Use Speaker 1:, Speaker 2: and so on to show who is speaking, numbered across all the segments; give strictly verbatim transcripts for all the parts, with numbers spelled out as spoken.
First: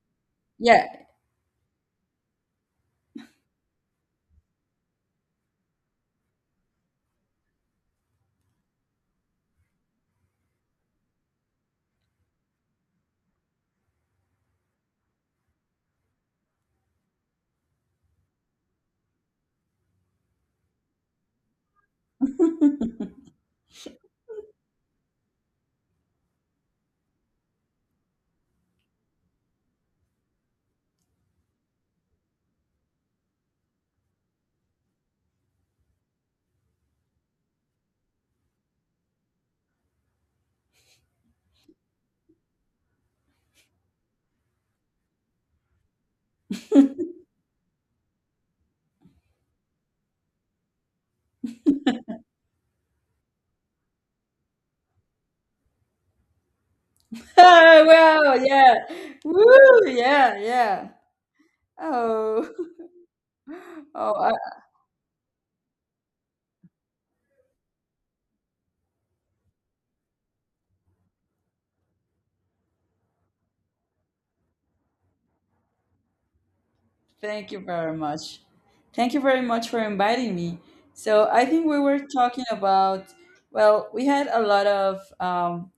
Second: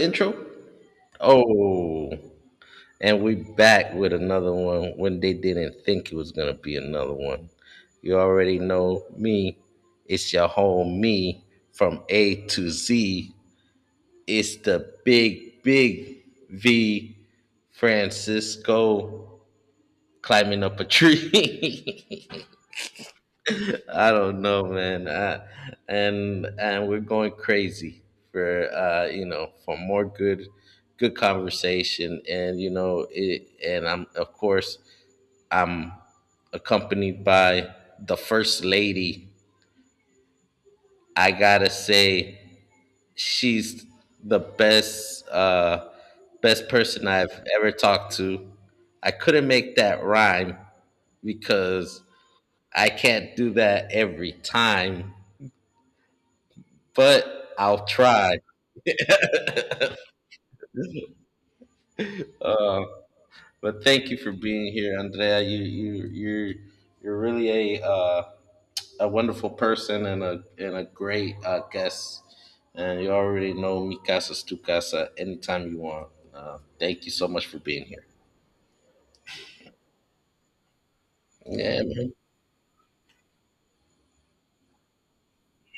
Speaker 1: Intro?
Speaker 2: Yeah.
Speaker 1: Oh, and we back with another one when they didn't think it was gonna be another one. You already know me. It's your home me from A to Z. It's the big, big V Francisco climbing up a tree. I don't know, man. Uh, and and we're going crazy for uh, you know for more good good conversation, and you know it. And I'm of course I'm accompanied by the first lady. I gotta say she's the best uh, best person I've ever talked to. I couldn't make that rhyme because I can't do that every time, but I'll
Speaker 2: Oh, wow.
Speaker 1: try.
Speaker 2: Yeah. Woo. Yeah. Yeah. Oh.
Speaker 1: Uh, but thank
Speaker 2: Oh,
Speaker 1: you for
Speaker 2: I,
Speaker 1: being here, Andrea. You you you're you're really a uh, a wonderful person and a and a great uh, guest. And you already know mi casa's tu casa anytime you want. Uh, thank you so much
Speaker 2: thank
Speaker 1: for
Speaker 2: you
Speaker 1: being
Speaker 2: very
Speaker 1: here.
Speaker 2: much. Thank you very much for inviting me. So I think we
Speaker 1: Yeah.
Speaker 2: were
Speaker 1: Man.
Speaker 2: talking about, well, we had a lot of um,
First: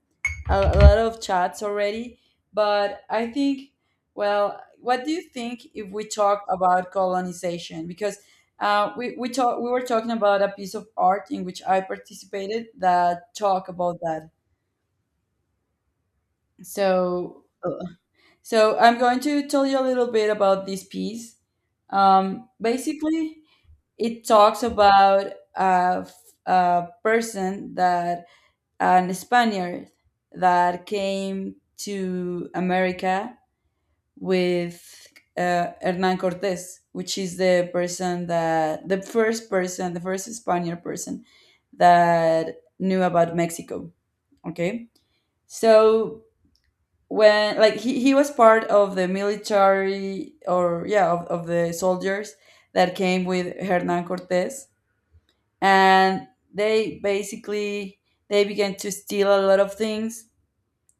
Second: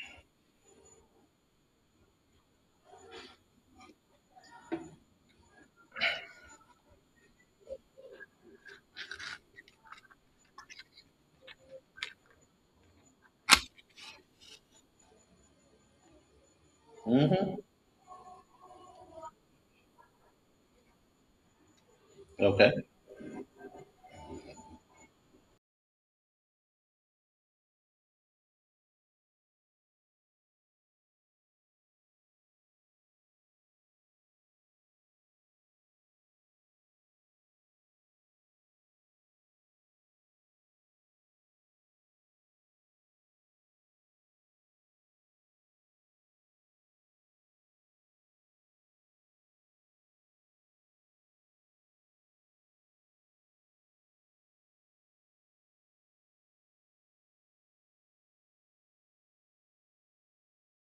Speaker 2: a, a lot of chats already, but I think, well, what do you think if we talk about colonization? Because uh, we we talk, we were talking about a piece of art in which I participated that talk about that. So
Speaker 1: Hmm.
Speaker 2: Uh, so I'm going to tell you a little bit about this piece. Um,
Speaker 1: Okay.
Speaker 2: basically, it talks about a, f- a person that an Spaniard that came to America with uh, Hernan Cortes, which is the person that the first person, the first Spaniard person that knew about Mexico. Okay, so when like he, he was part of the military or yeah of, of the soldiers that came with Hernan Cortes, and they basically, they began to steal a lot of things.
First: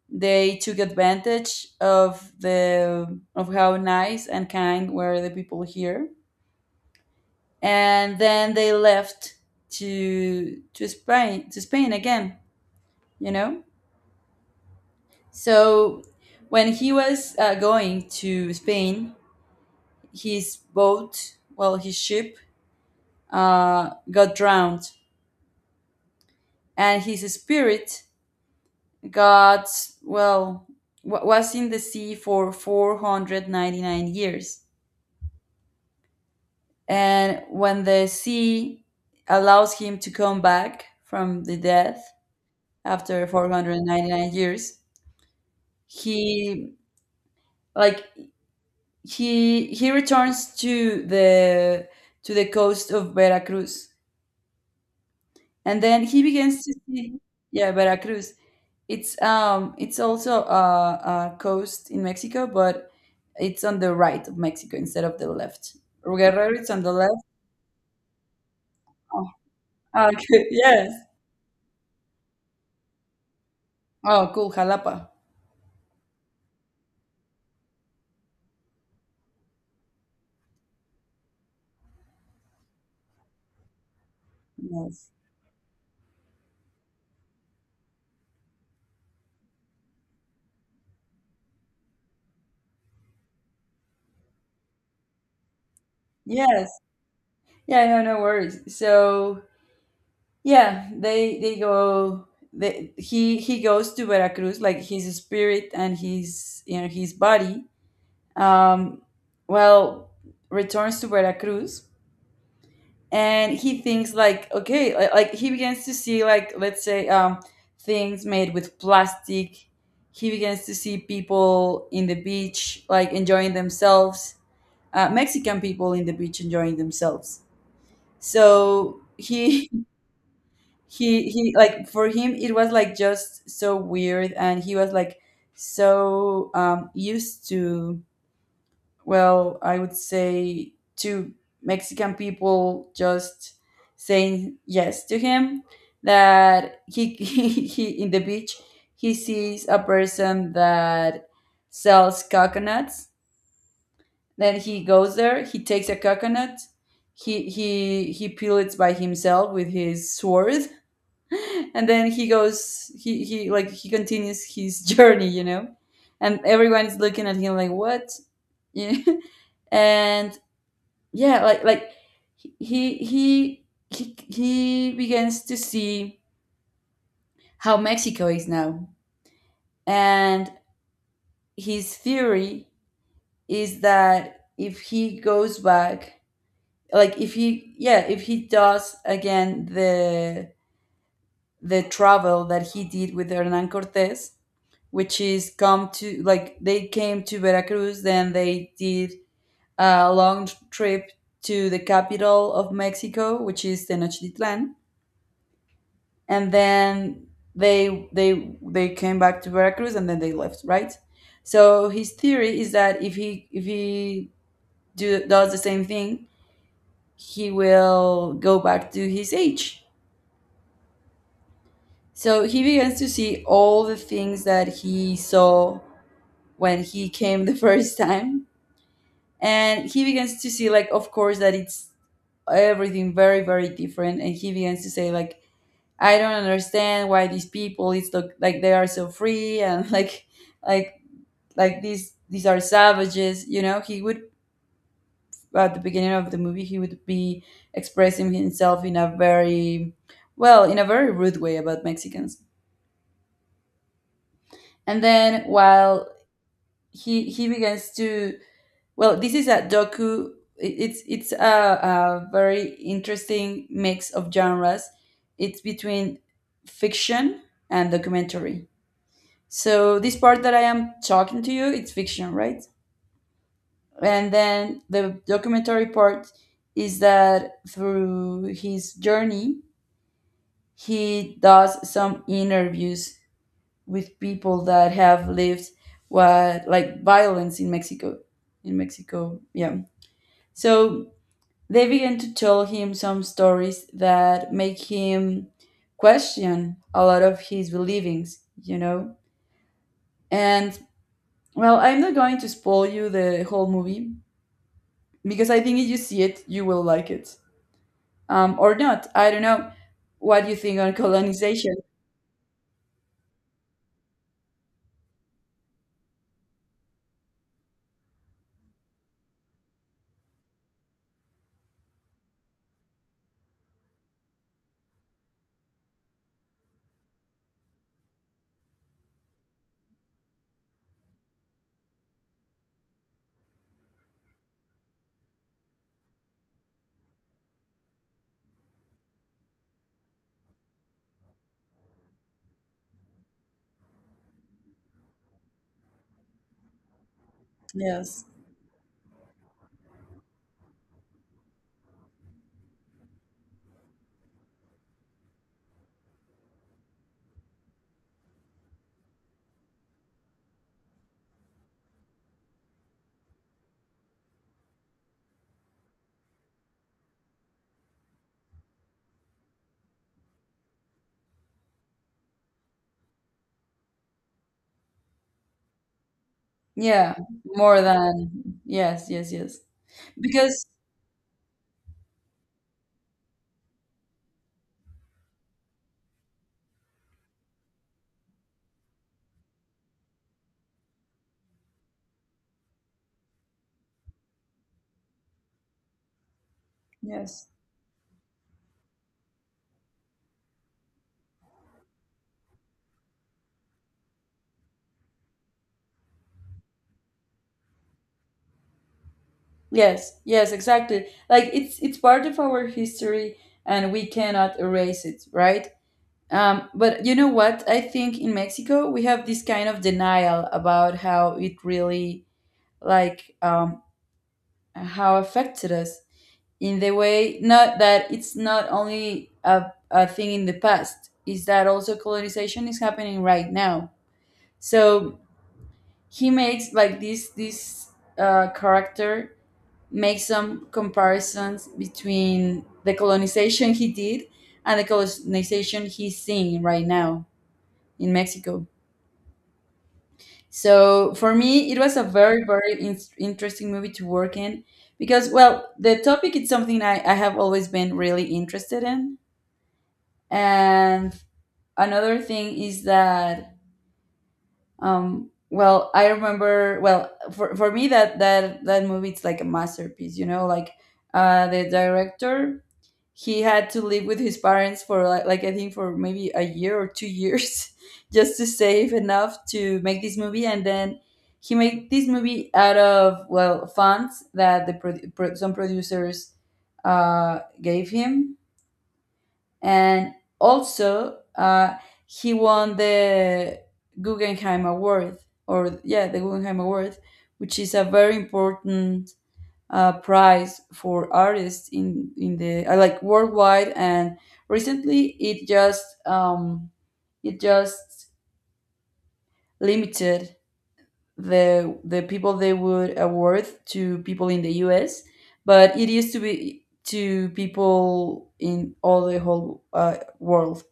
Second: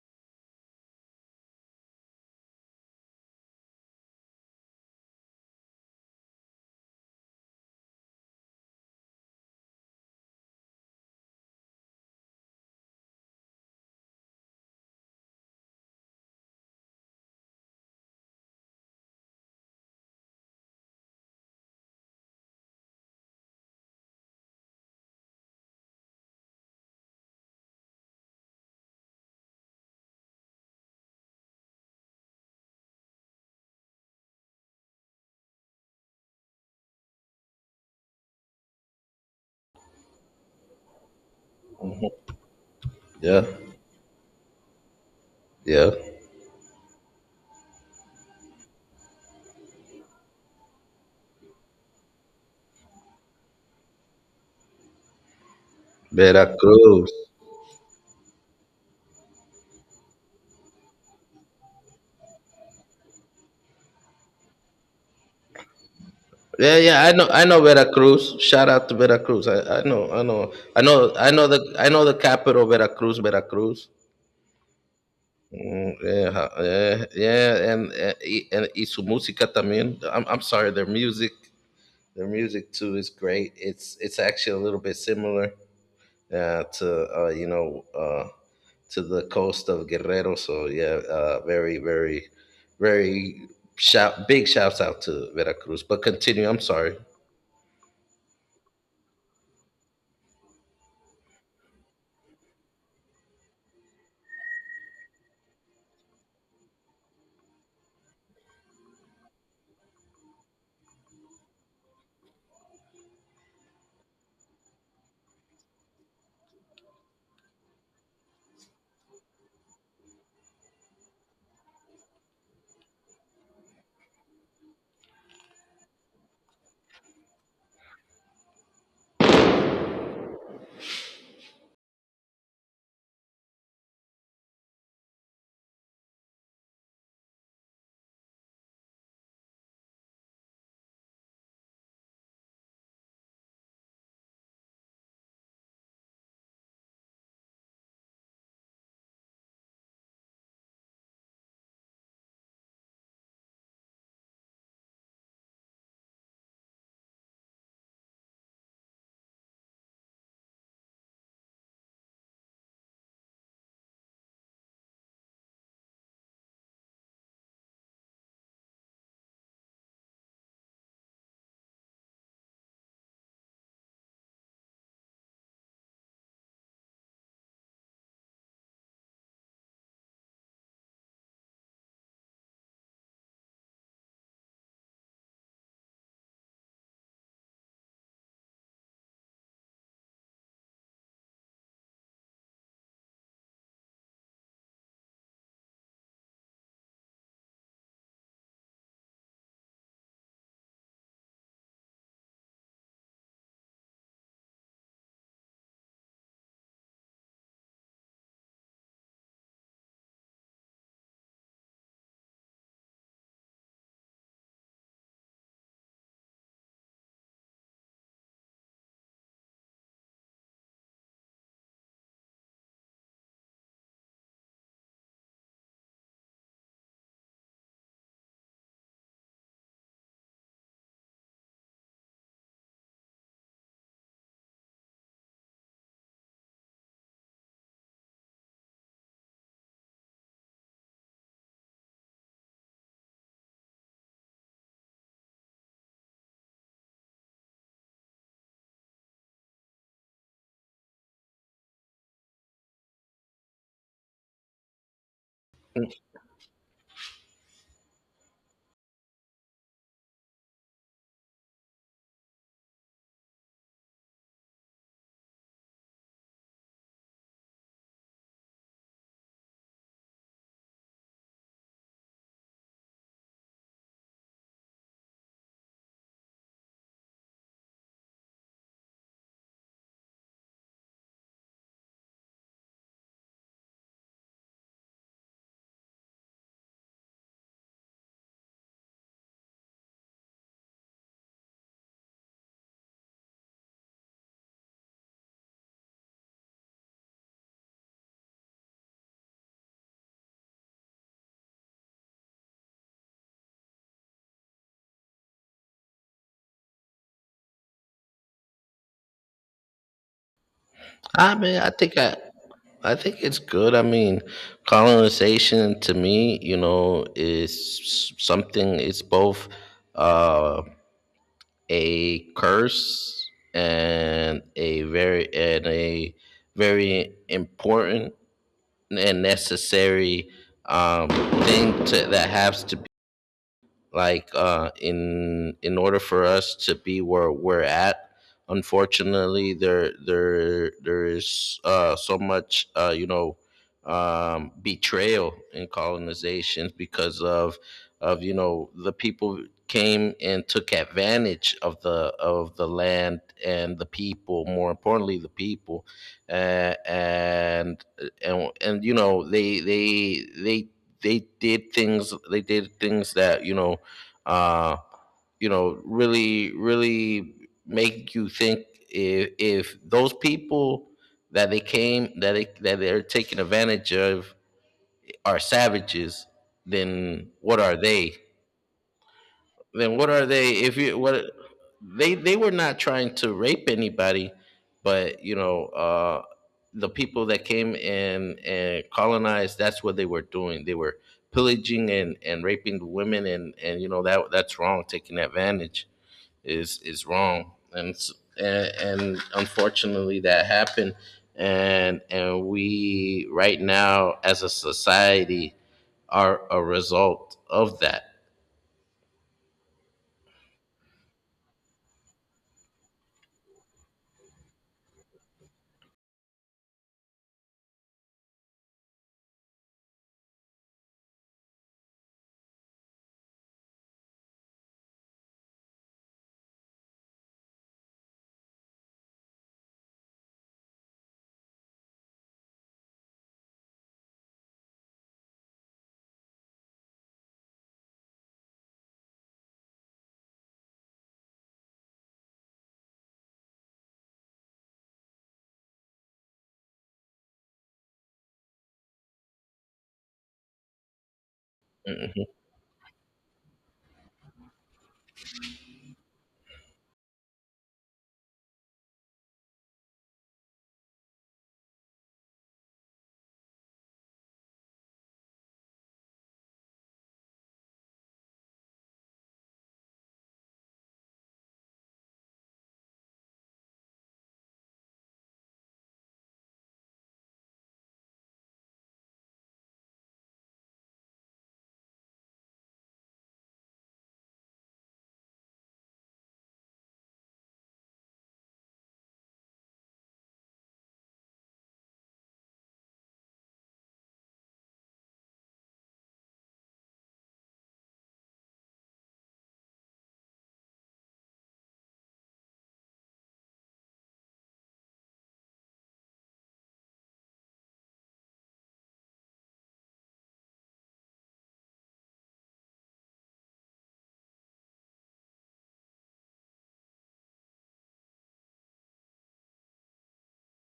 Speaker 2: They took advantage of the of how nice and kind were the people here, and then they left to to spain to Spain again, you know. So when he was uh, going to Spain, his boat, well, his ship, uh, got drowned, and his spirit got, well, wa was in the sea for four hundred ninety-nine years. And when the sea allows him to come back from the
Speaker 1: Hmm.
Speaker 2: death after
Speaker 1: Yeah.
Speaker 2: four hundred ninety-nine years,
Speaker 1: Yeah.
Speaker 2: he, like, he he returns to the to the coast of Veracruz, and then he begins to
Speaker 1: Veracruz.
Speaker 2: see. Yeah, Veracruz, it's um it's also a, a coast in Mexico, but it's on the right of Mexico instead of the left. Guerrero, it's
Speaker 1: Yeah,
Speaker 2: on the
Speaker 1: yeah, I
Speaker 2: left.
Speaker 1: know, I know Veracruz. Shout out to
Speaker 2: Oh,
Speaker 1: Veracruz. I, I
Speaker 2: ah,
Speaker 1: know, I
Speaker 2: okay.
Speaker 1: know, I
Speaker 2: Yes.
Speaker 1: know, I know the, I know the capital, Veracruz, Veracruz.
Speaker 2: Oh, cool. Jalapa.
Speaker 1: Mm, yeah, yeah, yeah, and uh, i- and y su música también. I'm I'm sorry, their music, their music too is great. It's it's actually a little bit
Speaker 2: Yes.
Speaker 1: similar uh, to uh, you know uh, to the coast of Guerrero. So yeah, uh, very very very shout big shouts out to Veracruz. But continue. I'm
Speaker 2: Yes.
Speaker 1: sorry.
Speaker 2: Yeah. No. No worries. So yeah, they they go. They, he he goes to Veracruz, like his spirit and his, you know, his body. Um, well, returns to Veracruz, and he thinks like, okay, li- like he begins to see, like, let's say, um things made with plastic. He begins to see people in the beach like enjoying themselves, uh, Mexican people in the beach enjoying themselves. So he he he like, for him it was like just so weird, and he was like so um used to, well, I would say to Mexican people just saying yes to him, that he, he, he in the beach, he sees a person that sells coconuts. Then he goes there, he takes a coconut, he he he peel it by himself with his sword, and then he goes he, he like he continues his journey, you know? And everyone is looking at him like, what? Yeah. And yeah, like like he he he he begins to see how Mexico is now. And his theory is that if he goes back, like, if he, yeah, if he does again the the travel that he did with Hernan Cortes, which is come to, like, they came to Veracruz, then they did a long trip to the capital of Mexico, which is Tenochtitlan, and then they they they came back to Veracruz and then they left, right? So his theory is that if he if he do, does the same thing, he will go back to his age. So he begins to see all the things that he saw when he came the first time, and he begins to see, like, of course, that it's everything very very different, and he begins to say, like, I don't understand why these people, it's look like they are so free, and like like like these these are savages, you know. He would, at the beginning of the movie, he would be expressing himself in a very, well, in a very rude way about Mexicans. And then while he he begins to, well, this is a docu, it- it's it's a, a very interesting mix of genres. It's between fiction and documentary. So this part that I am talking to you, it's fiction, right? And then the documentary part is that through his journey, he does some interviews with people that have lived what, like, violence in Mexico. In Mexico, yeah. So they began to tell him some stories that make him question a lot of his believings, you know? And well, I'm not going to spoil you the whole movie because I think if you see it, you will like it. Um, or not. I don't know what you think on
Speaker 1: I mean, I,
Speaker 2: colonization.
Speaker 1: think I, I think it's good. I mean, colonization to me, you know, is something. It's both uh, a curse and a very and a very important and necessary um, thing to, that has to like uh, in in order for us to be where we're at. Unfortunately, there there there is uh, so much uh, you know um, betrayal in colonizations because of of
Speaker 2: Yes.
Speaker 1: you know, the people came and took advantage of the of the land and the people, more importantly the people. Uh, and and and you know, they they they they did things they did things that you know uh, you know, really, really make you think, if, if those people that they came that they, that they're taking advantage of are savages,
Speaker 2: Yeah,
Speaker 1: then what are
Speaker 2: more
Speaker 1: they?
Speaker 2: than yes, yes, yes.
Speaker 1: Then what are they?
Speaker 2: Because
Speaker 1: If you what, they they were not trying to rape anybody, but you know, uh, the people that came and and colonized, that's what they were doing. They were pillaging and and raping the women, and and you know, that that's wrong, taking advantage is is
Speaker 2: yes,
Speaker 1: wrong, and and, and unfortunately that happened, and and we right now as a society are a result of that.
Speaker 2: yes, yes, exactly. Like, it's it's part of our history, and we cannot erase it, right? Um, but you know what? I think in Mexico we have this kind of denial about how it really, like, um, how affected us, in the way, not that it's not only a, a thing in the past, is that also colonization is happening right now. So he makes, like, this this uh, character makes some comparisons between the colonization he did and the colonization he's seeing right now in Mexico. So for me it was a
Speaker 1: Mhm.
Speaker 2: very very in- interesting movie to work in, because, well, the topic is something I, I have always been really interested in. And another thing is that, um well, I remember, well, for, for me, that that that movie, it's like a masterpiece, you know, like, uh the director, he had to live with his parents for like, like I think for maybe a year or two years just to save enough to make this movie. And then he made this movie out of, well, funds that the pro- pro- some producers uh gave him. And also uh, he won the Guggenheim Award, or, yeah, the Guggenheim Award, which is a very important uh, prize for artists in in the uh, like worldwide. And recently, it just um, it just limited the the people they would award to people in the U S. But it used to be to people in all the whole uh, world.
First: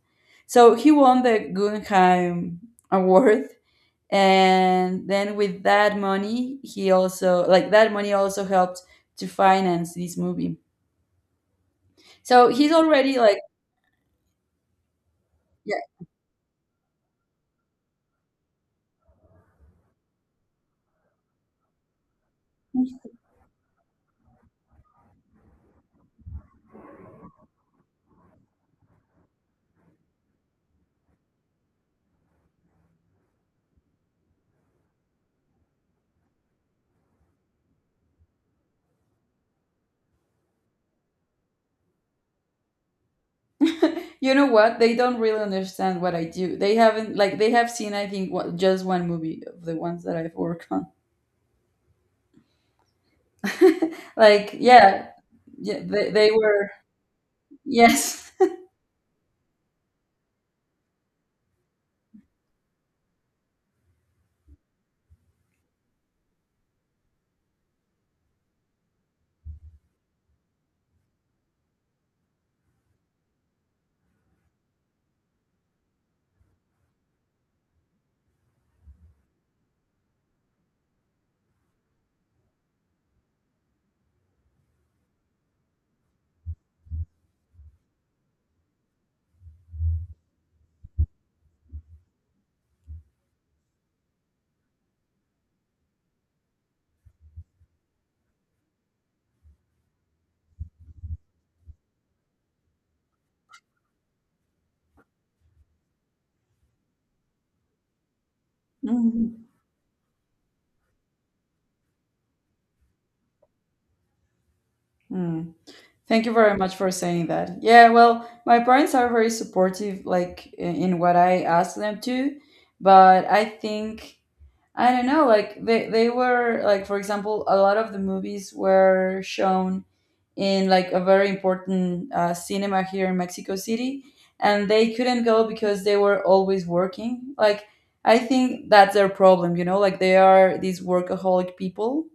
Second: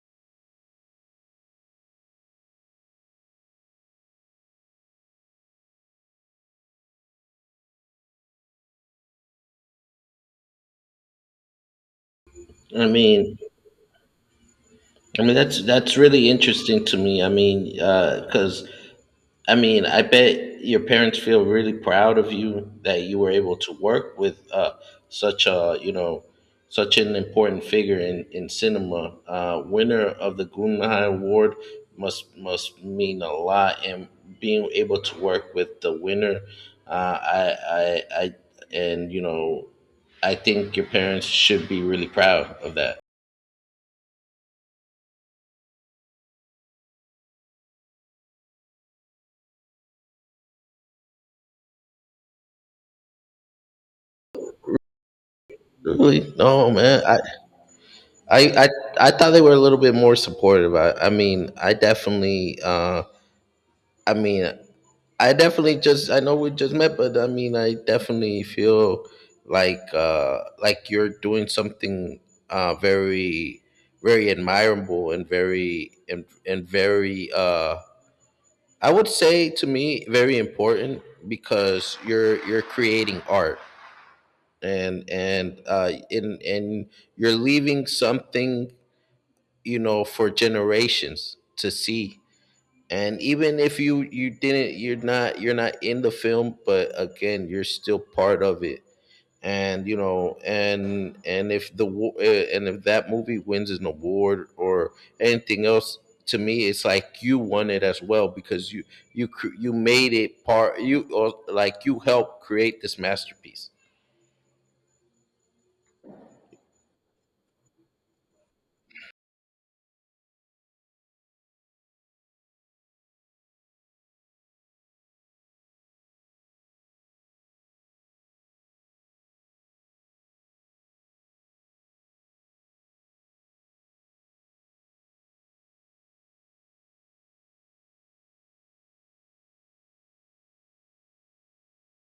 Speaker 2: So he won the Guggenheim Award. And then with that money, he also, like, that money also helped to finance this movie. So he's
Speaker 1: i
Speaker 2: already
Speaker 1: mean
Speaker 2: like,
Speaker 1: i mean that's
Speaker 2: yeah,
Speaker 1: that's really interesting to me. I mean, because I mean, I bet your parents feel really proud of you that you were able to work with uh, such a, you know, such an important figure in, in cinema. Uh, winner of the Guggenheim Award must must mean a lot, and being able to work with the winner, uh, I, I, I, and you know, I think your parents should be really proud of that.
Speaker 2: you know what? They don't really understand what I do. They haven't, like, they have seen, I think, what, just one movie of the ones that I've worked on. Like, yeah, yeah, they, they
Speaker 1: Really? No,
Speaker 2: were,
Speaker 1: man. I,
Speaker 2: yes.
Speaker 1: I, I I thought they were a little bit more supportive. I, I mean, I definitely, uh, I mean, I definitely just, I know we just met, but I mean, I definitely feel like uh, like you're doing something uh, very, very admirable and very and, and very, uh, I would say to me, very important because you're you're creating art and and uh, in and you're leaving something you know for generations to see. And even if you you didn't, you're not, you're not in the film, but again you're still part of it. And you know, and and if the wa- eh, and if that movie wins an award or anything else, to me it's like you won it as well, because you you
Speaker 2: Mhm.
Speaker 1: cr- you made it part you, or like you helped create this masterpiece.
Speaker 2: Mm. Thank you very much for saying that. Yeah, well, my parents are very supportive, like, in in what I ask them to, but I think, I don't know, like, they they were like, for example, a lot of the movies were shown in, like, a very important uh, cinema here in Mexico City, and they couldn't go because they were always working. Like, I think that's their problem, you know, like, they are these workaholic people.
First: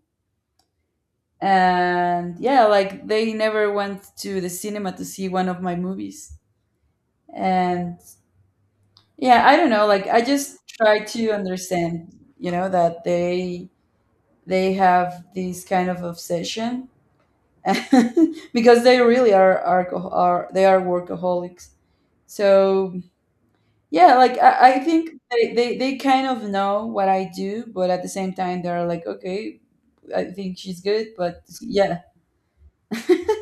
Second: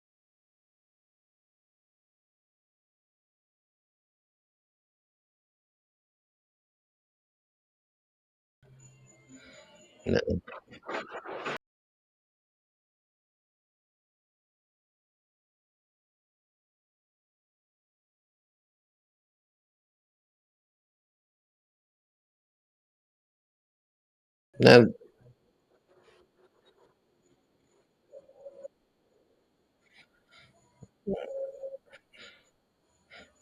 Speaker 2: And yeah, like, they never went to the cinema to see one of my movies. And yeah, I don't know, like, I just try to understand, you know, that they they have this kind of obsession because they really are alcohol are, they are workaholics. So yeah, like, i, I
Speaker 1: Now.
Speaker 2: think they, they they kind of know what I do, but at the same time they're like, okay, I think she's good, but yeah.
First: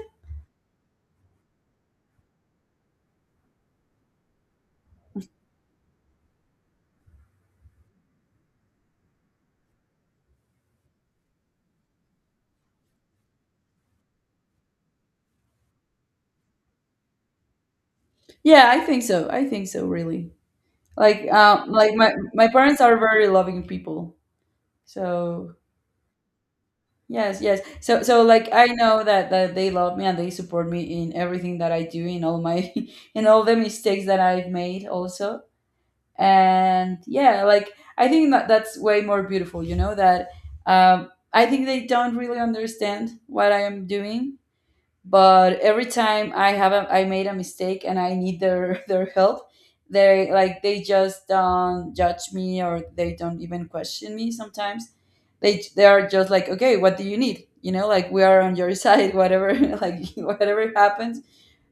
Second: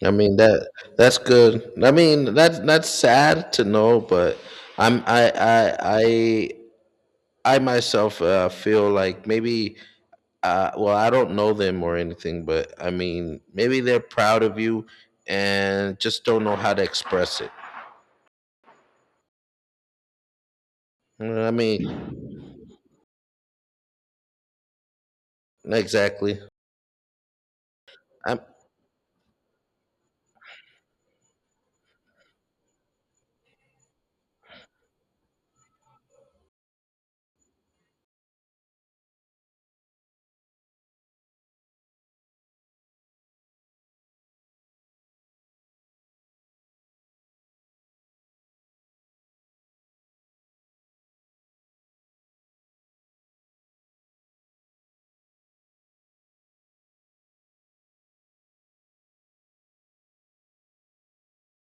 Speaker 1: I mean that, that's good. I mean, that's that's sad to know, but I'm I I I I myself uh, feel like maybe uh, well, I don't know them or anything, but I mean maybe they're proud of you and just don't know how to express it.
Speaker 2: Yeah, i think so I think so, really.
Speaker 1: You
Speaker 2: Like,
Speaker 1: know what I
Speaker 2: um like, my
Speaker 1: mean.
Speaker 2: my parents are very loving people. So
Speaker 1: Exactly.
Speaker 2: yes, yes. So, so,
Speaker 1: I'm.
Speaker 2: like, I know that that they love me and they support me in everything that I do, in all my in all the mistakes that I've made also. And yeah, like, I think that that's way more beautiful, you know, that, um I think they don't really understand what I am doing, but every time I have a, I made a mistake and I need their their help, they, like, they just don't judge me or they don't even question me. Sometimes they they are just like, okay, what do you need? You know, like, we are on your side. Whatever, like, whatever happens,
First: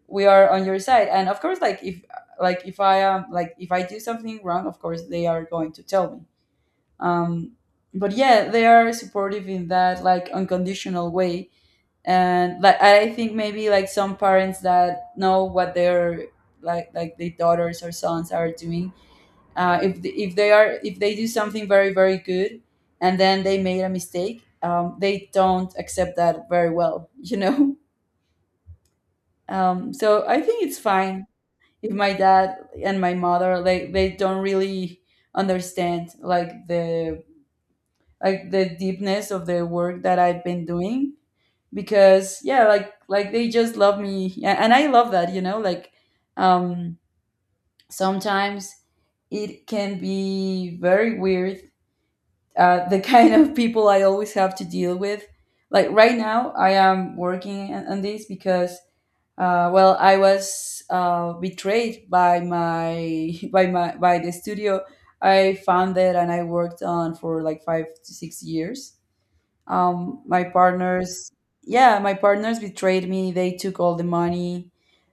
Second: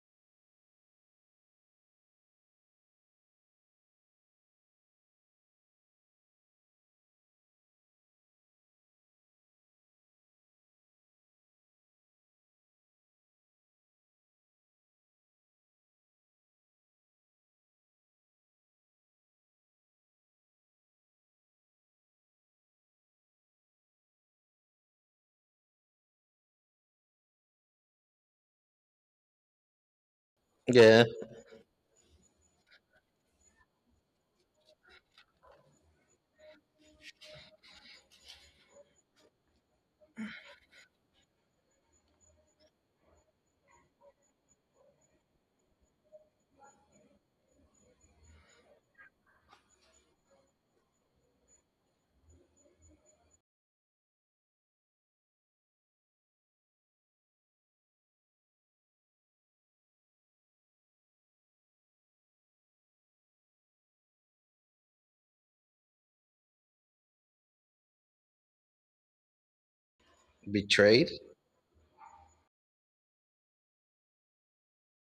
Speaker 2: we are on your side. And of course, like if like if I am, like, if I do something wrong, of course they are going to tell me. Um, but yeah, they are supportive in that, like, unconditional way. And like I think maybe like some parents that know what their like like their daughters or sons are doing, uh, if the, if they are if they do something very, very good and then they made a mistake, um, they don't accept that very well, you know. um, so i think it's
Speaker 1: Yeah.
Speaker 2: fine if my dad and my mother, like, they don't really understand, like, the like the deepness of the work that I've been doing. Because yeah, like like they just love me, yeah, and I love that, you know like um sometimes it can be very weird, uh the kind of people I always have to deal with. Like right now I am working on, on this because uh well, I was uh betrayed by my by my by the studio I founded and I worked on for like five to six years. Um my
Speaker 1: Betrayed.
Speaker 2: partners... yeah, my partners betrayed me. They took all the money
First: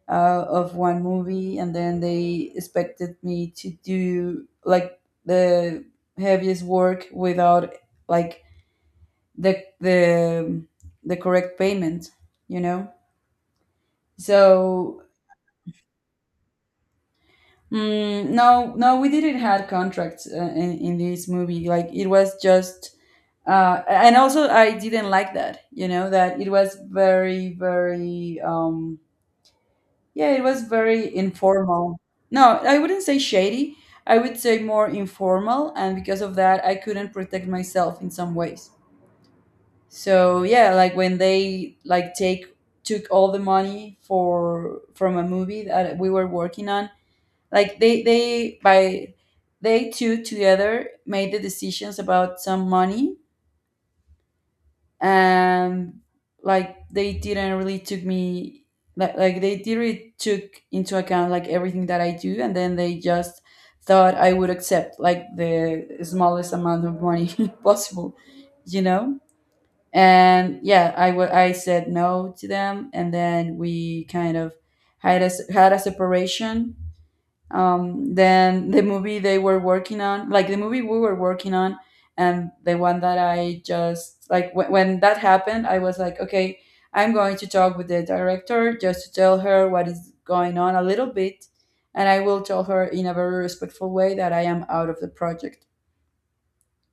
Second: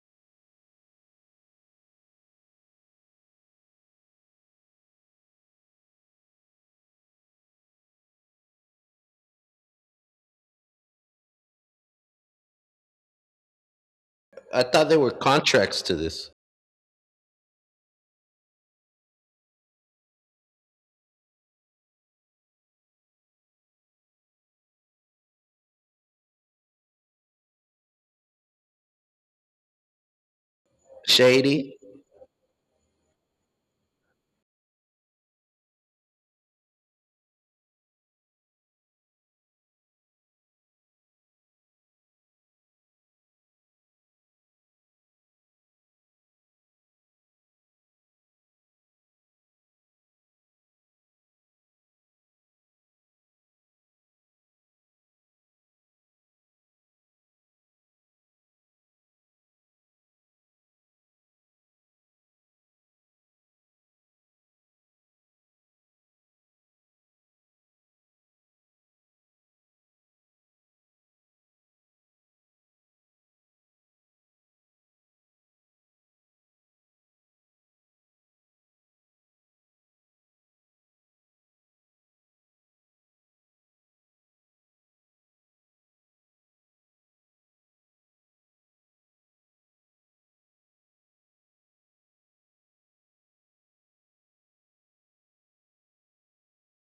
Speaker 2: uh, of one movie, and then they expected me to do like the heaviest work without like the the the correct payment, you know.
Speaker 1: I thought there
Speaker 2: So
Speaker 1: were contracts to this.
Speaker 2: mm, no, no, we didn't had contracts uh, in, in this movie, like it was just... uh, and also I didn't like that, you know, that it was very, very um yeah, it was very
Speaker 1: Shady.
Speaker 2: informal. No, I wouldn't say shady. I would say more informal, and because of that I couldn't protect myself in some ways. So yeah, like when they like take took all the money for from a movie that we were working on, like they they by they two together made the decisions about some money. And like they didn't really took me, like, like they didn't really took into account like everything that I do, and then they just thought I would accept like the smallest amount of money possible, you know. And yeah, i wa- I said no to them, and then we kind of had a s- had a separation. Um, then the movie they were working on, like the movie we were working on, and the one that I just like w- when that happened, I was like, okay, I'm going to talk with the director just to tell her what is going on a little bit, and I will tell her in a very respectful way that I am out of the project.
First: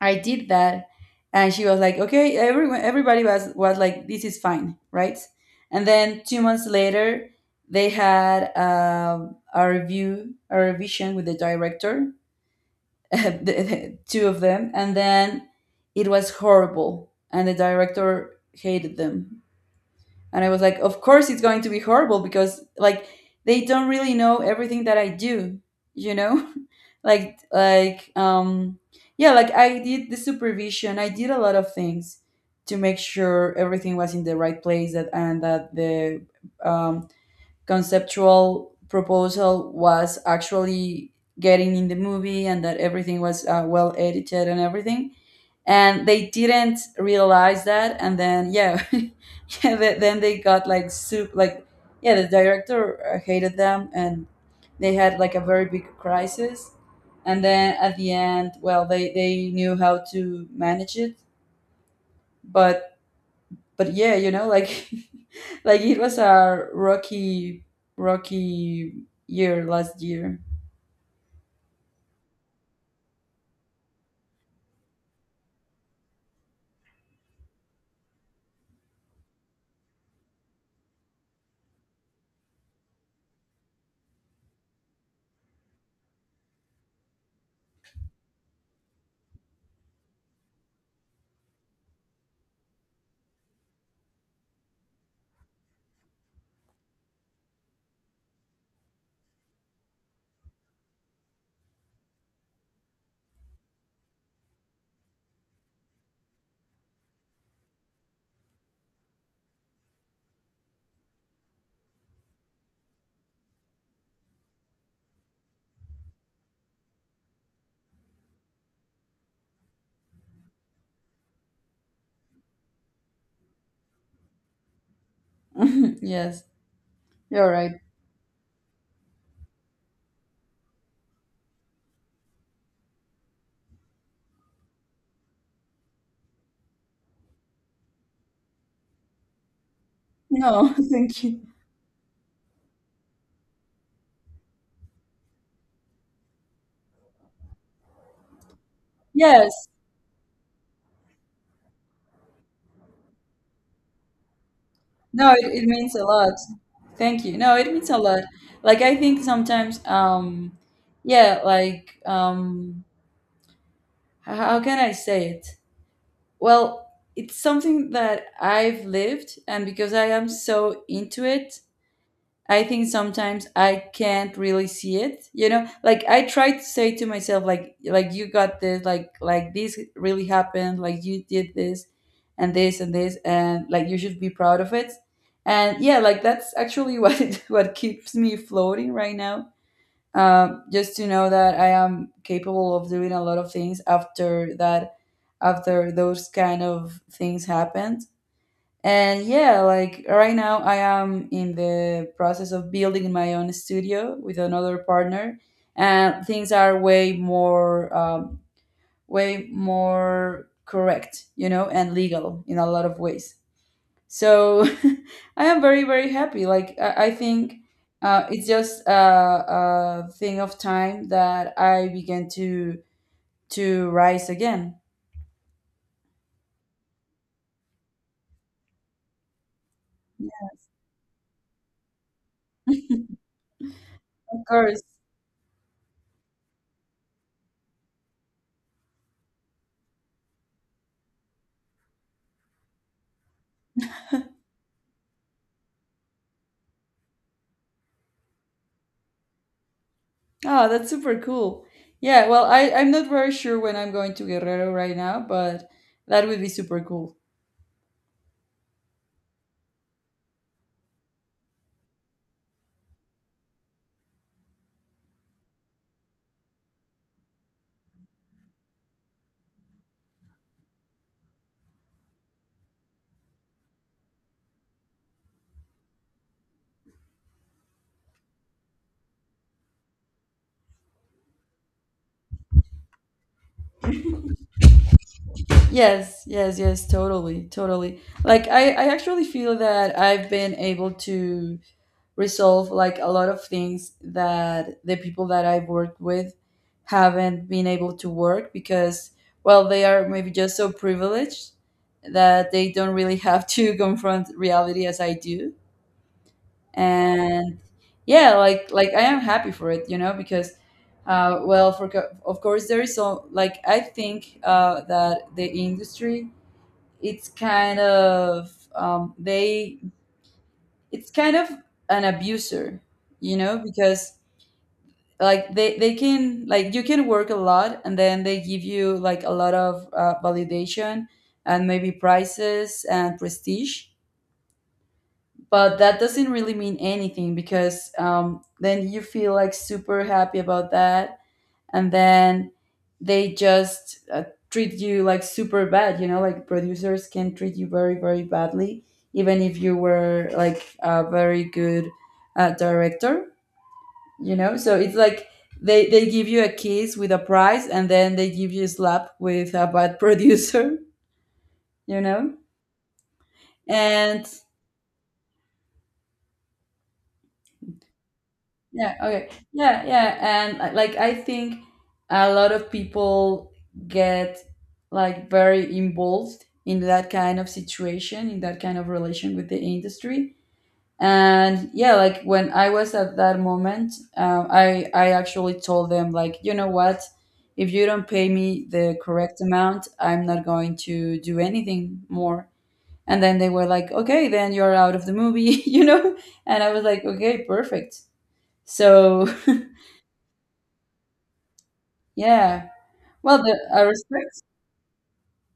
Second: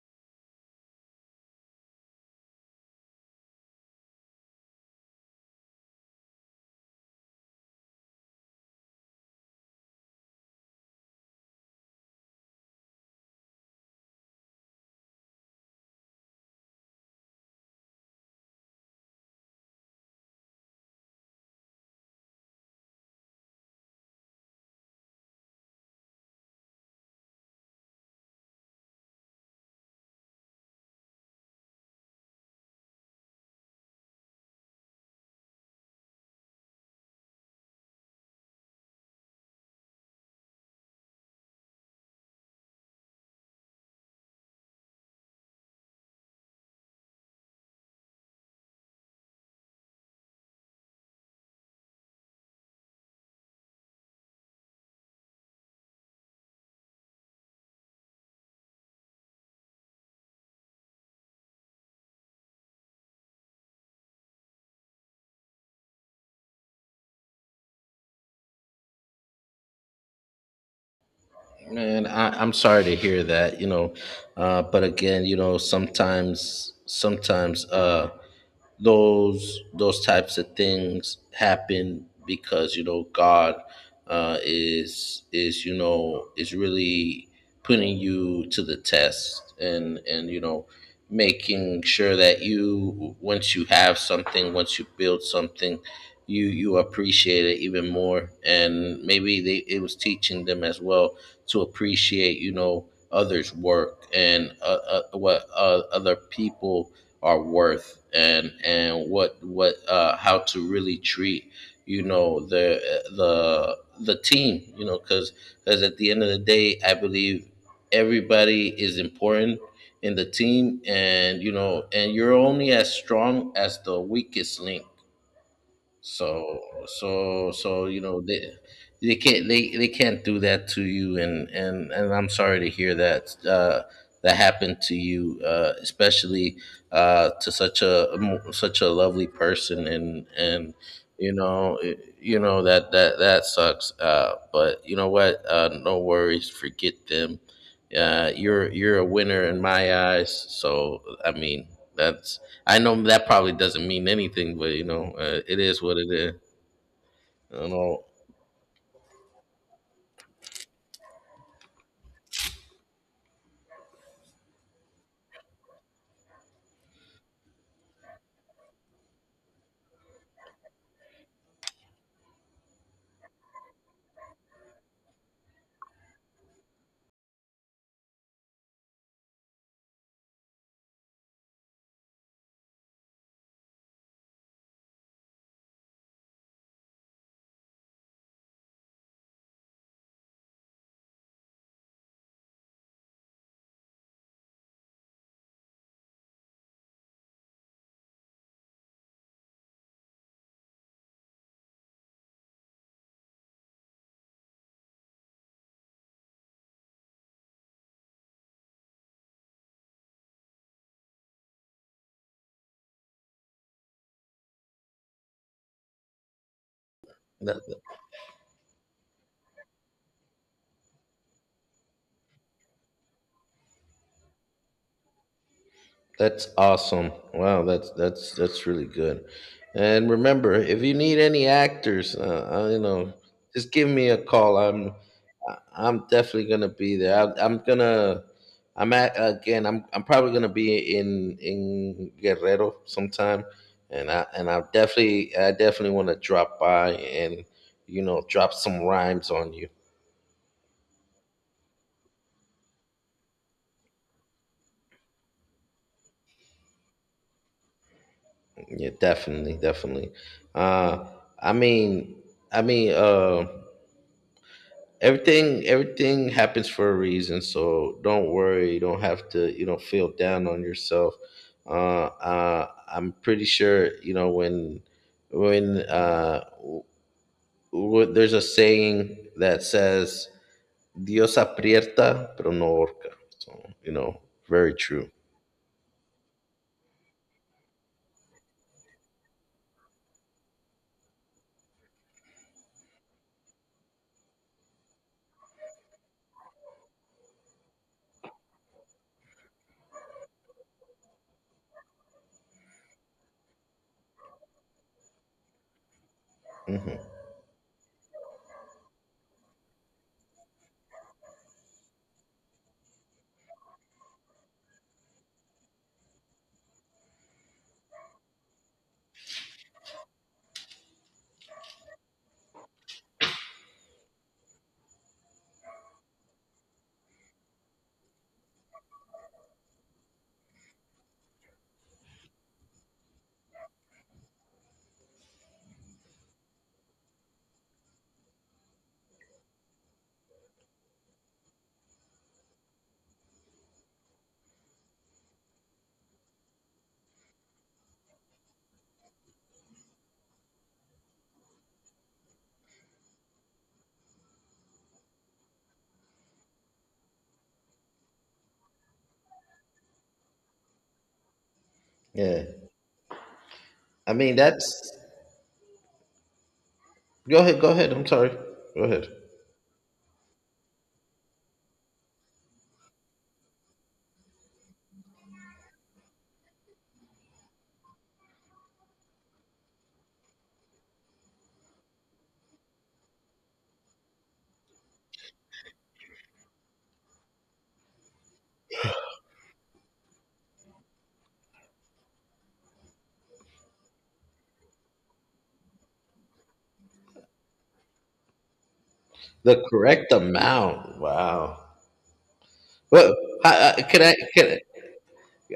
Speaker 2: I did that, and she was like, "Okay, everyone, everybody was was like, this is fine, right?" And then two months later, they had um, a review, a revision with the director, the, the- two of them, and then it was horrible, and the director hated them, and I was like, of course it's going to be horrible, because like they don't really know everything that I do, you know? like like um yeah, like I did the supervision. I did a lot of things to make sure everything was in the right place, that and that the um conceptual proposal was actually getting in the movie, and that everything was uh, well edited and everything. And they didn't realize that, and then yeah, yeah th- then they got like soup, like... yeah, the director uh, hated them, and they had like a very big crisis. And then at the end, well, they they knew how to manage it. But but yeah, you know, like like it was a rocky rocky year last year.
Speaker 1: Man, I, I'm sorry to hear that, you know. Uh, but again, you know, sometimes, sometimes, uh, those those types of things happen because you know God uh, is is you know is really putting you to the test, and and you know, making sure that you, once you have something, once you build something, you you appreciate it even more, and maybe they, it was teaching them as well to appreciate, you know, others' work, and uh, uh, what uh, other people are worth, and and what what uh, how to really treat, you know, the the the team, you know, because because at the end of the day, I believe everybody is important in the team, and you know, and you're only as strong as the weakest link.
Speaker 2: Yes,
Speaker 1: so
Speaker 2: you're
Speaker 1: so
Speaker 2: right.
Speaker 1: so you know, they they can't they, they can't do that to you, and and and I'm sorry to hear that uh, that happened to you, uh, especially uh, to such a mo- such a lovely person and and
Speaker 2: No, thank
Speaker 1: you
Speaker 2: you.
Speaker 1: know it- you know that that that sucks. Uh, but you know what, uh, no worries, forget them. Uh, you're you're a winner in
Speaker 2: Yes.
Speaker 1: my eyes, so I mean that's, I know that probably doesn't mean anything, but you know,
Speaker 2: No,
Speaker 1: uh,
Speaker 2: it,
Speaker 1: it
Speaker 2: it
Speaker 1: is
Speaker 2: means
Speaker 1: what
Speaker 2: a
Speaker 1: it
Speaker 2: lot.
Speaker 1: is.
Speaker 2: Thank you. No, it
Speaker 1: You
Speaker 2: means a
Speaker 1: know,
Speaker 2: lot. Like I think sometimes, um yeah like um h- how can I say it? Well, it's something that I've lived, and because I am so into it, I think sometimes I can't really see it. You know, like I try to say to myself, like, like you got this, like, like this really happened, like you did this, and this and this, and like you should be proud of it. And yeah, like that's actually what it, what keeps me floating right now. Um, just to know that I am capable of doing a lot of things after that, after those kind of things happened. And yeah, like right now I am in the process of building my own studio with another partner, and things are way more, um, way more correct, you know, and legal in a lot of ways. So I am very, very happy. Like I, I think
Speaker 1: that,
Speaker 2: uh, it's just a, a thing of time that I began to to rise again.
Speaker 1: that's awesome. Wow, that's that's that's really good. And
Speaker 2: Yeah.
Speaker 1: remember, if you need any actors, uh, uh, you know, just give me a
Speaker 2: Of
Speaker 1: call.
Speaker 2: course.
Speaker 1: I'm I- I'm definitely gonna be there. I, I'm gonna I'm at again. I'm I'm probably gonna be in in Guerrero sometime, and I and I definitely, I definitely want to drop by and you know drop some rhymes on you.
Speaker 2: Oh, that's super cool. Yeah, well, I, I'm not very sure when I'm going to Guerrero right now, but that would be super cool.
Speaker 1: Yeah, definitely, definitely. Uh, I mean, I mean, uh, everything, everything happens for a reason. So don't worry. You don't have to, you know, feel down on yourself. Uh, uh, I'm pretty sure, you know, when, when, uh, wh- there's a saying that says, "Dios aprieta, pero no orca." So you know, very true.
Speaker 2: Yes, yes, yes, totally, totally. Like, I, I actually feel that I've been able to resolve, like, a lot of things that the people that I've worked with haven't been able to work because, well, they are maybe just so privileged that they don't really have to confront reality as I do.
Speaker 1: Hmm.
Speaker 2: And yeah, like like I am happy for it, you know. Because uh, well, for co- of course there is, so like I think uh, that the industry, it's kind of, um, they it's kind of an abuser, you know, because like they they can like you can work a lot, and then they give you like a lot of uh, validation and maybe prices and prestige, but that doesn't really mean anything because, um, then you feel like super happy about that, and then they just uh, treat you like super bad, you know, like producers can treat you very, very badly, even if you were like a very good uh, director, you know. So it's like they, they give you a kiss with a prize, and then they give you a slap with a bad producer, you know.
Speaker 1: Yeah. I
Speaker 2: And
Speaker 1: mean, that's. Go ahead. Go ahead. I'm sorry. Go
Speaker 2: yeah,
Speaker 1: ahead.
Speaker 2: okay. Yeah, yeah. And uh, like I think a lot of people get like very involved in that kind of situation, in that kind of relation with the industry. And yeah, like when I was at that moment, um, I I actually told them like, you know what? If you don't pay me the correct amount, I'm not going to do anything more. And then they were like, okay, then you're out of the movie, you know? And I was like, okay, perfect. So
Speaker 1: The correct amount. Wow.
Speaker 2: yeah.
Speaker 1: Well,
Speaker 2: Well, the
Speaker 1: I, I,
Speaker 2: uh,
Speaker 1: can I?
Speaker 2: respect.
Speaker 1: Can I,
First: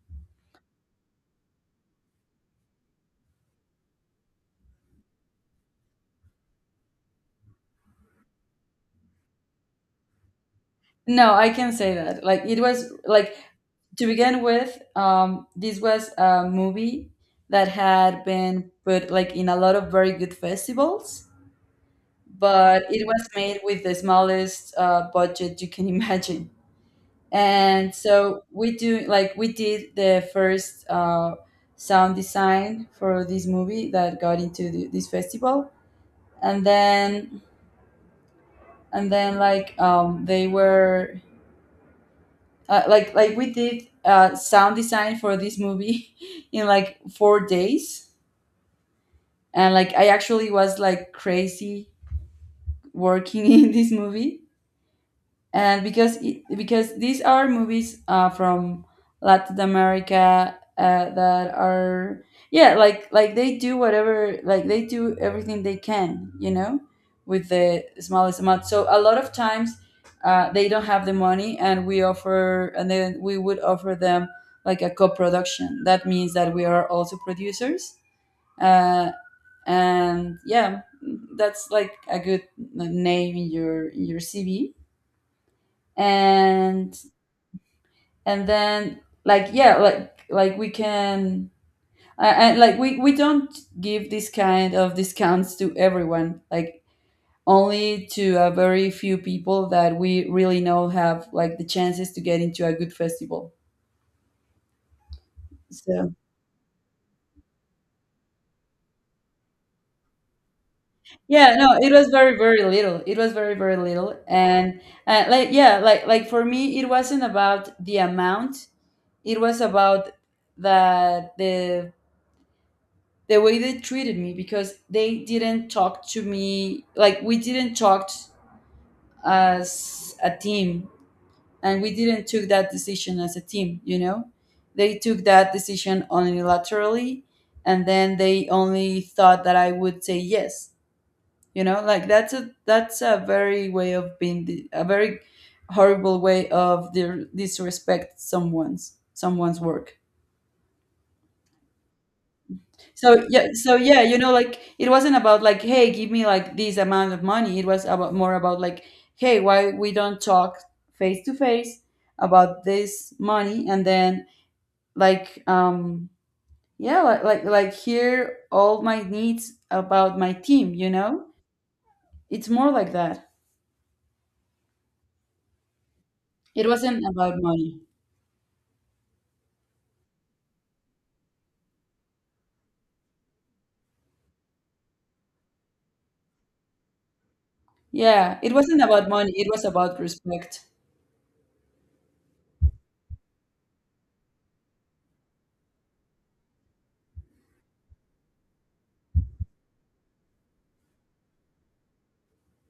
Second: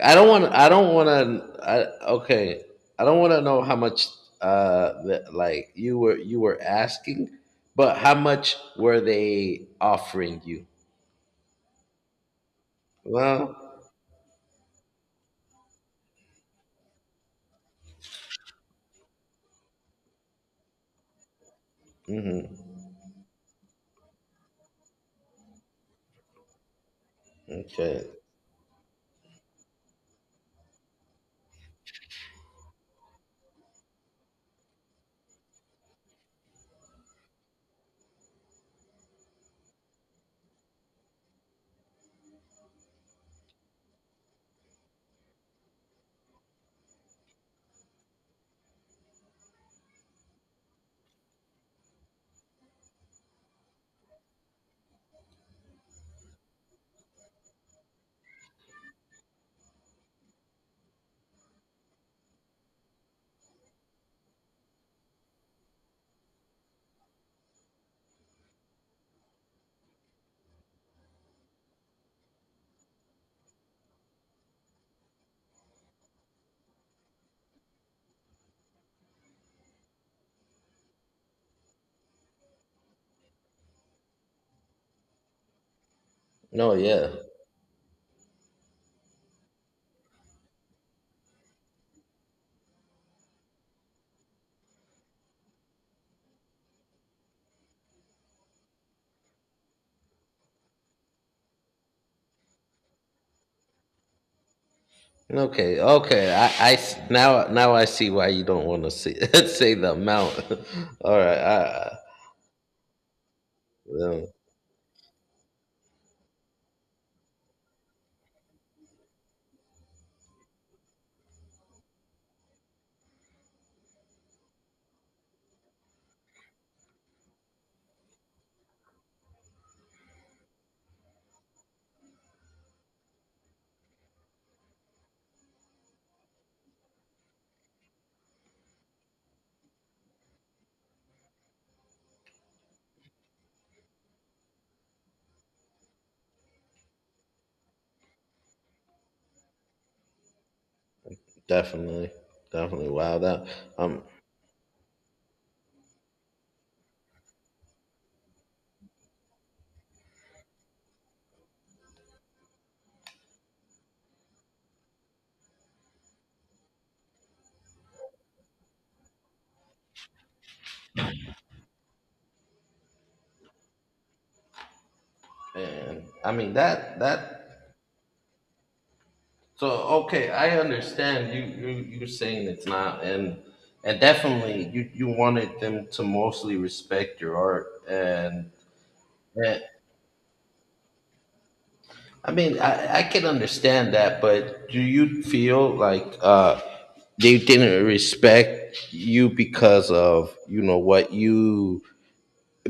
Speaker 1: I don't want. I don't want to. I, okay. I don't want to know how much. Uh, that, like you were you were asking, but how much were they offering you?
Speaker 2: No, I can say that. Like it was like,
Speaker 1: Well,
Speaker 2: to begin with, um, this was a movie that had been put like in a lot of very good festivals,
Speaker 1: mm-hmm.
Speaker 2: but it was made with the smallest uh, budget you can imagine. And
Speaker 1: Okay.
Speaker 2: so we do like we did the first uh, sound design for this movie that got into the, this festival. And then and then like um, they were uh, like like we did uh, sound design for this movie in like four days. And like I actually was like crazy working in this movie. And because it, because these are movies uh, from Latin America, uh, that are... yeah, like like they do whatever, like they do everything they can, you know, with the smallest amount. So a lot of times uh, they don't have the money, and we offer and then we would offer them like a co-production, that means that we are also producers, uh, and yeah, that's like a good, like, name in your in your C V.
Speaker 1: No,
Speaker 2: and
Speaker 1: yeah.
Speaker 2: and then like, yeah, like like we can and like we we don't give this kind of discounts to everyone, like only to a very few people that we really know have like the chances to get into a good festival.
Speaker 1: Okay,
Speaker 2: So
Speaker 1: okay. I, I s- now now I see why you don't want to say say the amount. All right. I,
Speaker 2: yeah, no, it
Speaker 1: I,
Speaker 2: was very, very little, it was very, very little.
Speaker 1: yeah,
Speaker 2: And uh, like yeah, like like for me it wasn't about the amount, it was about that the the way they treated me, because they didn't talk to me, like we didn't talk as a team, and we didn't took that decision as a team, you know. They took that decision unilaterally, and then they only thought that I would say yes, you know. Like that's a, that's a very way of being di- a very horrible way of their disrespect someone's someone's work.
Speaker 1: definitely, definitely. Wow.
Speaker 2: So
Speaker 1: That
Speaker 2: yeah, so
Speaker 1: um.
Speaker 2: yeah, you know, like it wasn't about like, hey, give me like this amount of money. It was about more about like, hey, why we don't talk face to face about this money, and then like um yeah, like like like hear all my needs about my team, you know? It's more like that.
Speaker 1: And I mean
Speaker 2: It
Speaker 1: that
Speaker 2: wasn't about
Speaker 1: that,
Speaker 2: money.
Speaker 1: so okay, I understand you, you you saying it's not, and and definitely you you wanted them to mostly respect your art,
Speaker 2: Yeah,
Speaker 1: and,
Speaker 2: it wasn't about money. It
Speaker 1: and
Speaker 2: was about respect.
Speaker 1: I mean I I can understand that, but do you feel like uh they didn't respect you because of you know what you,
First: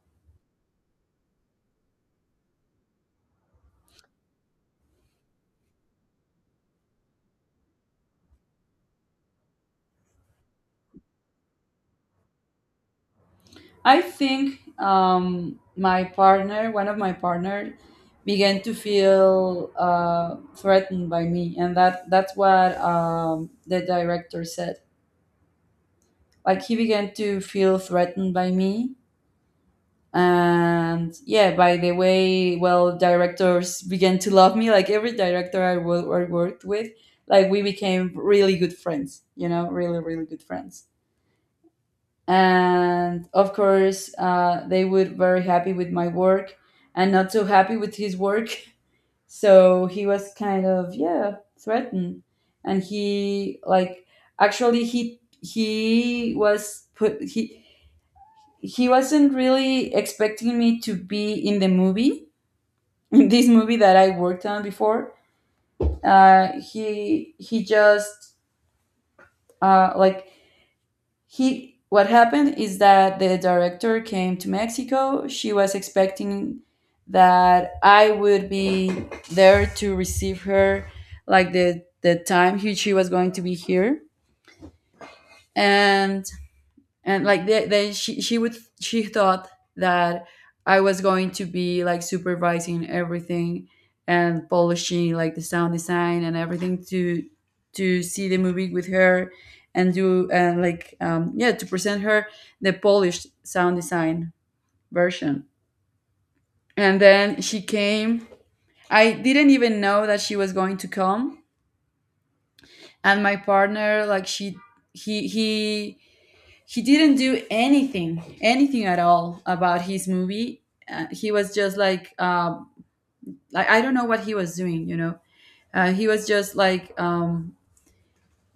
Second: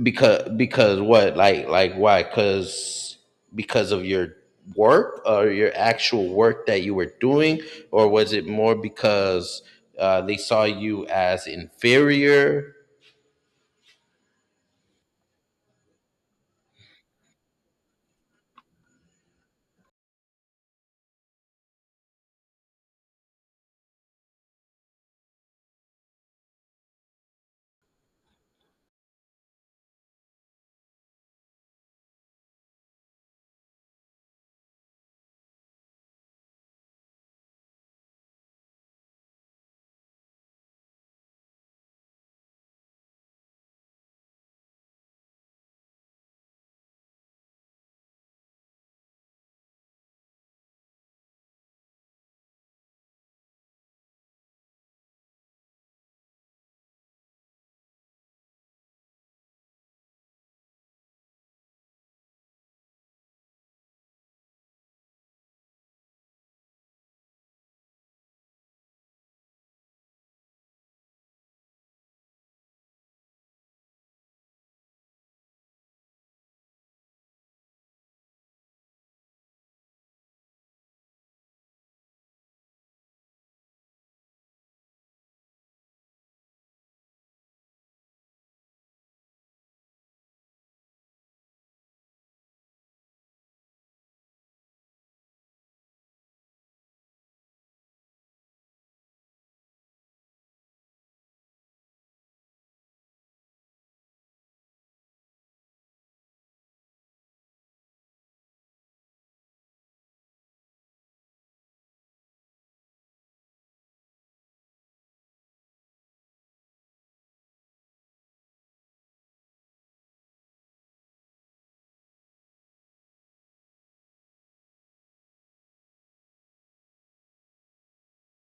Speaker 1: because because what, like like why, because because of your work or your actual work that you were doing, or was it more because uh, they saw you as inferior.
Speaker 2: I think, um, my partner, one of my partner, began to feel uh, threatened by me, and that that's what, um, the director said. Like he began to feel threatened by me, and yeah, by the way, well, directors began to love me. Like every director I wo- I worked with, like we became really good friends. You know, really, really good friends. And of course uh, they were very happy with my work, and not so happy with his work. So he was kind of, yeah, threatened. And he like, actually he he was put he he wasn't really expecting me to be in the movie in this movie that I worked on before. Uh, he he just uh, like he What happened is that the director came to Mexico, she was expecting that I would be there to receive her, like the the time, he, she was going to be here. And and like they, they she she would she thought that I was going to be like supervising everything and polishing like the sound design and everything to to see the movie with her, and do, and like, um, yeah, to present her the polished sound design version. And then she came, I didn't even know that she was going to come. And my partner, like she he he he didn't do anything anything at all about his movie. Uh, he was just like, um like, I don't know what he was doing, you know. Uh, he was just like, um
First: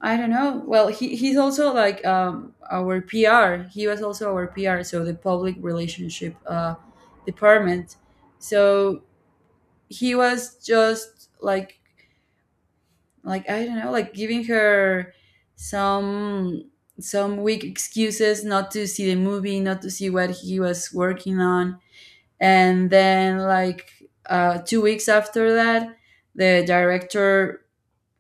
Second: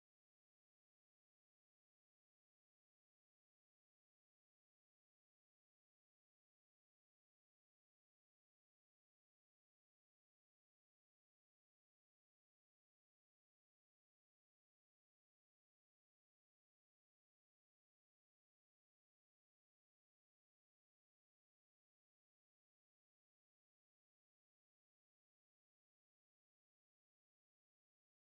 Speaker 2: I don't know. Well, he, he's also, like, um our P R. He was also our P R, so the public relationship uh department. So he was just like, like I don't know, like giving her some some weak excuses, not to see the movie, not to see what he was working on. And then like, uh, two weeks after that, the director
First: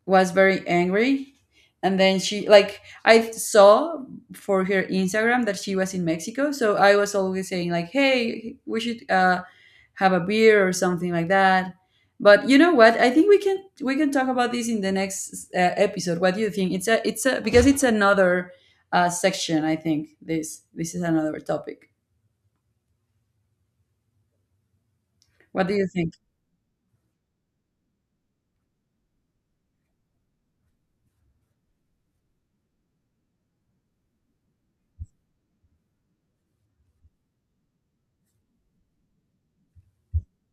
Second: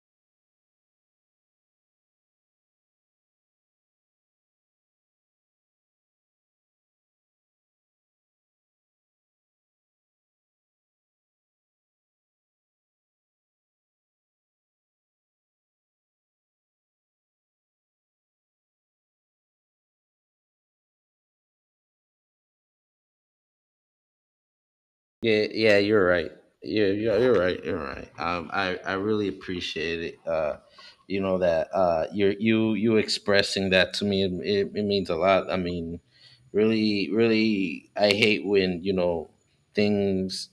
Speaker 2: was very angry. And then she, like, I saw for her Instagram that she was in Mexico, so I was always saying like, hey, we should uh, have a beer or something like that. But you know what, I think we can we can talk about this in the next uh, episode. What do you think? It's a it's a Because it's another uh, section, I think. This this is another topic.
Speaker 1: Yeah,
Speaker 2: What do
Speaker 1: yeah,
Speaker 2: you
Speaker 1: you're
Speaker 2: think?
Speaker 1: right. Yeah, you're, you're right. You're right. Um, I, I really appreciate it. Uh, you know that uh, you're you you expressing that to me. It, it, it means a lot. I mean, really, really, I hate when you know things,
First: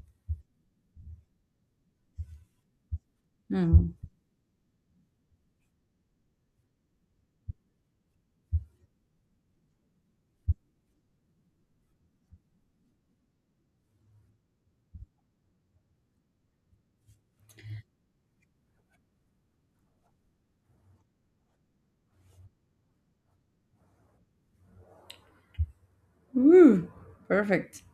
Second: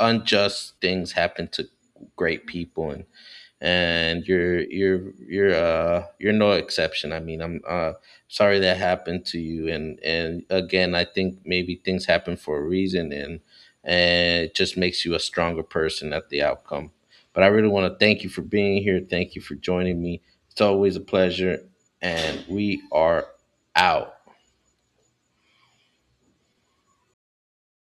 Speaker 1: unjust things happen to great people, and
Speaker 2: Hmm.
Speaker 1: and you're you're you're uh you're no exception. I mean, I'm uh sorry that happened to you, and and again, I think maybe things happen for a reason, and and it just makes you a stronger person at the outcome. But I really want to thank you for being here. Thank you for joining me. It's always a pleasure, and we are out.
Speaker 2: Woo, perfect.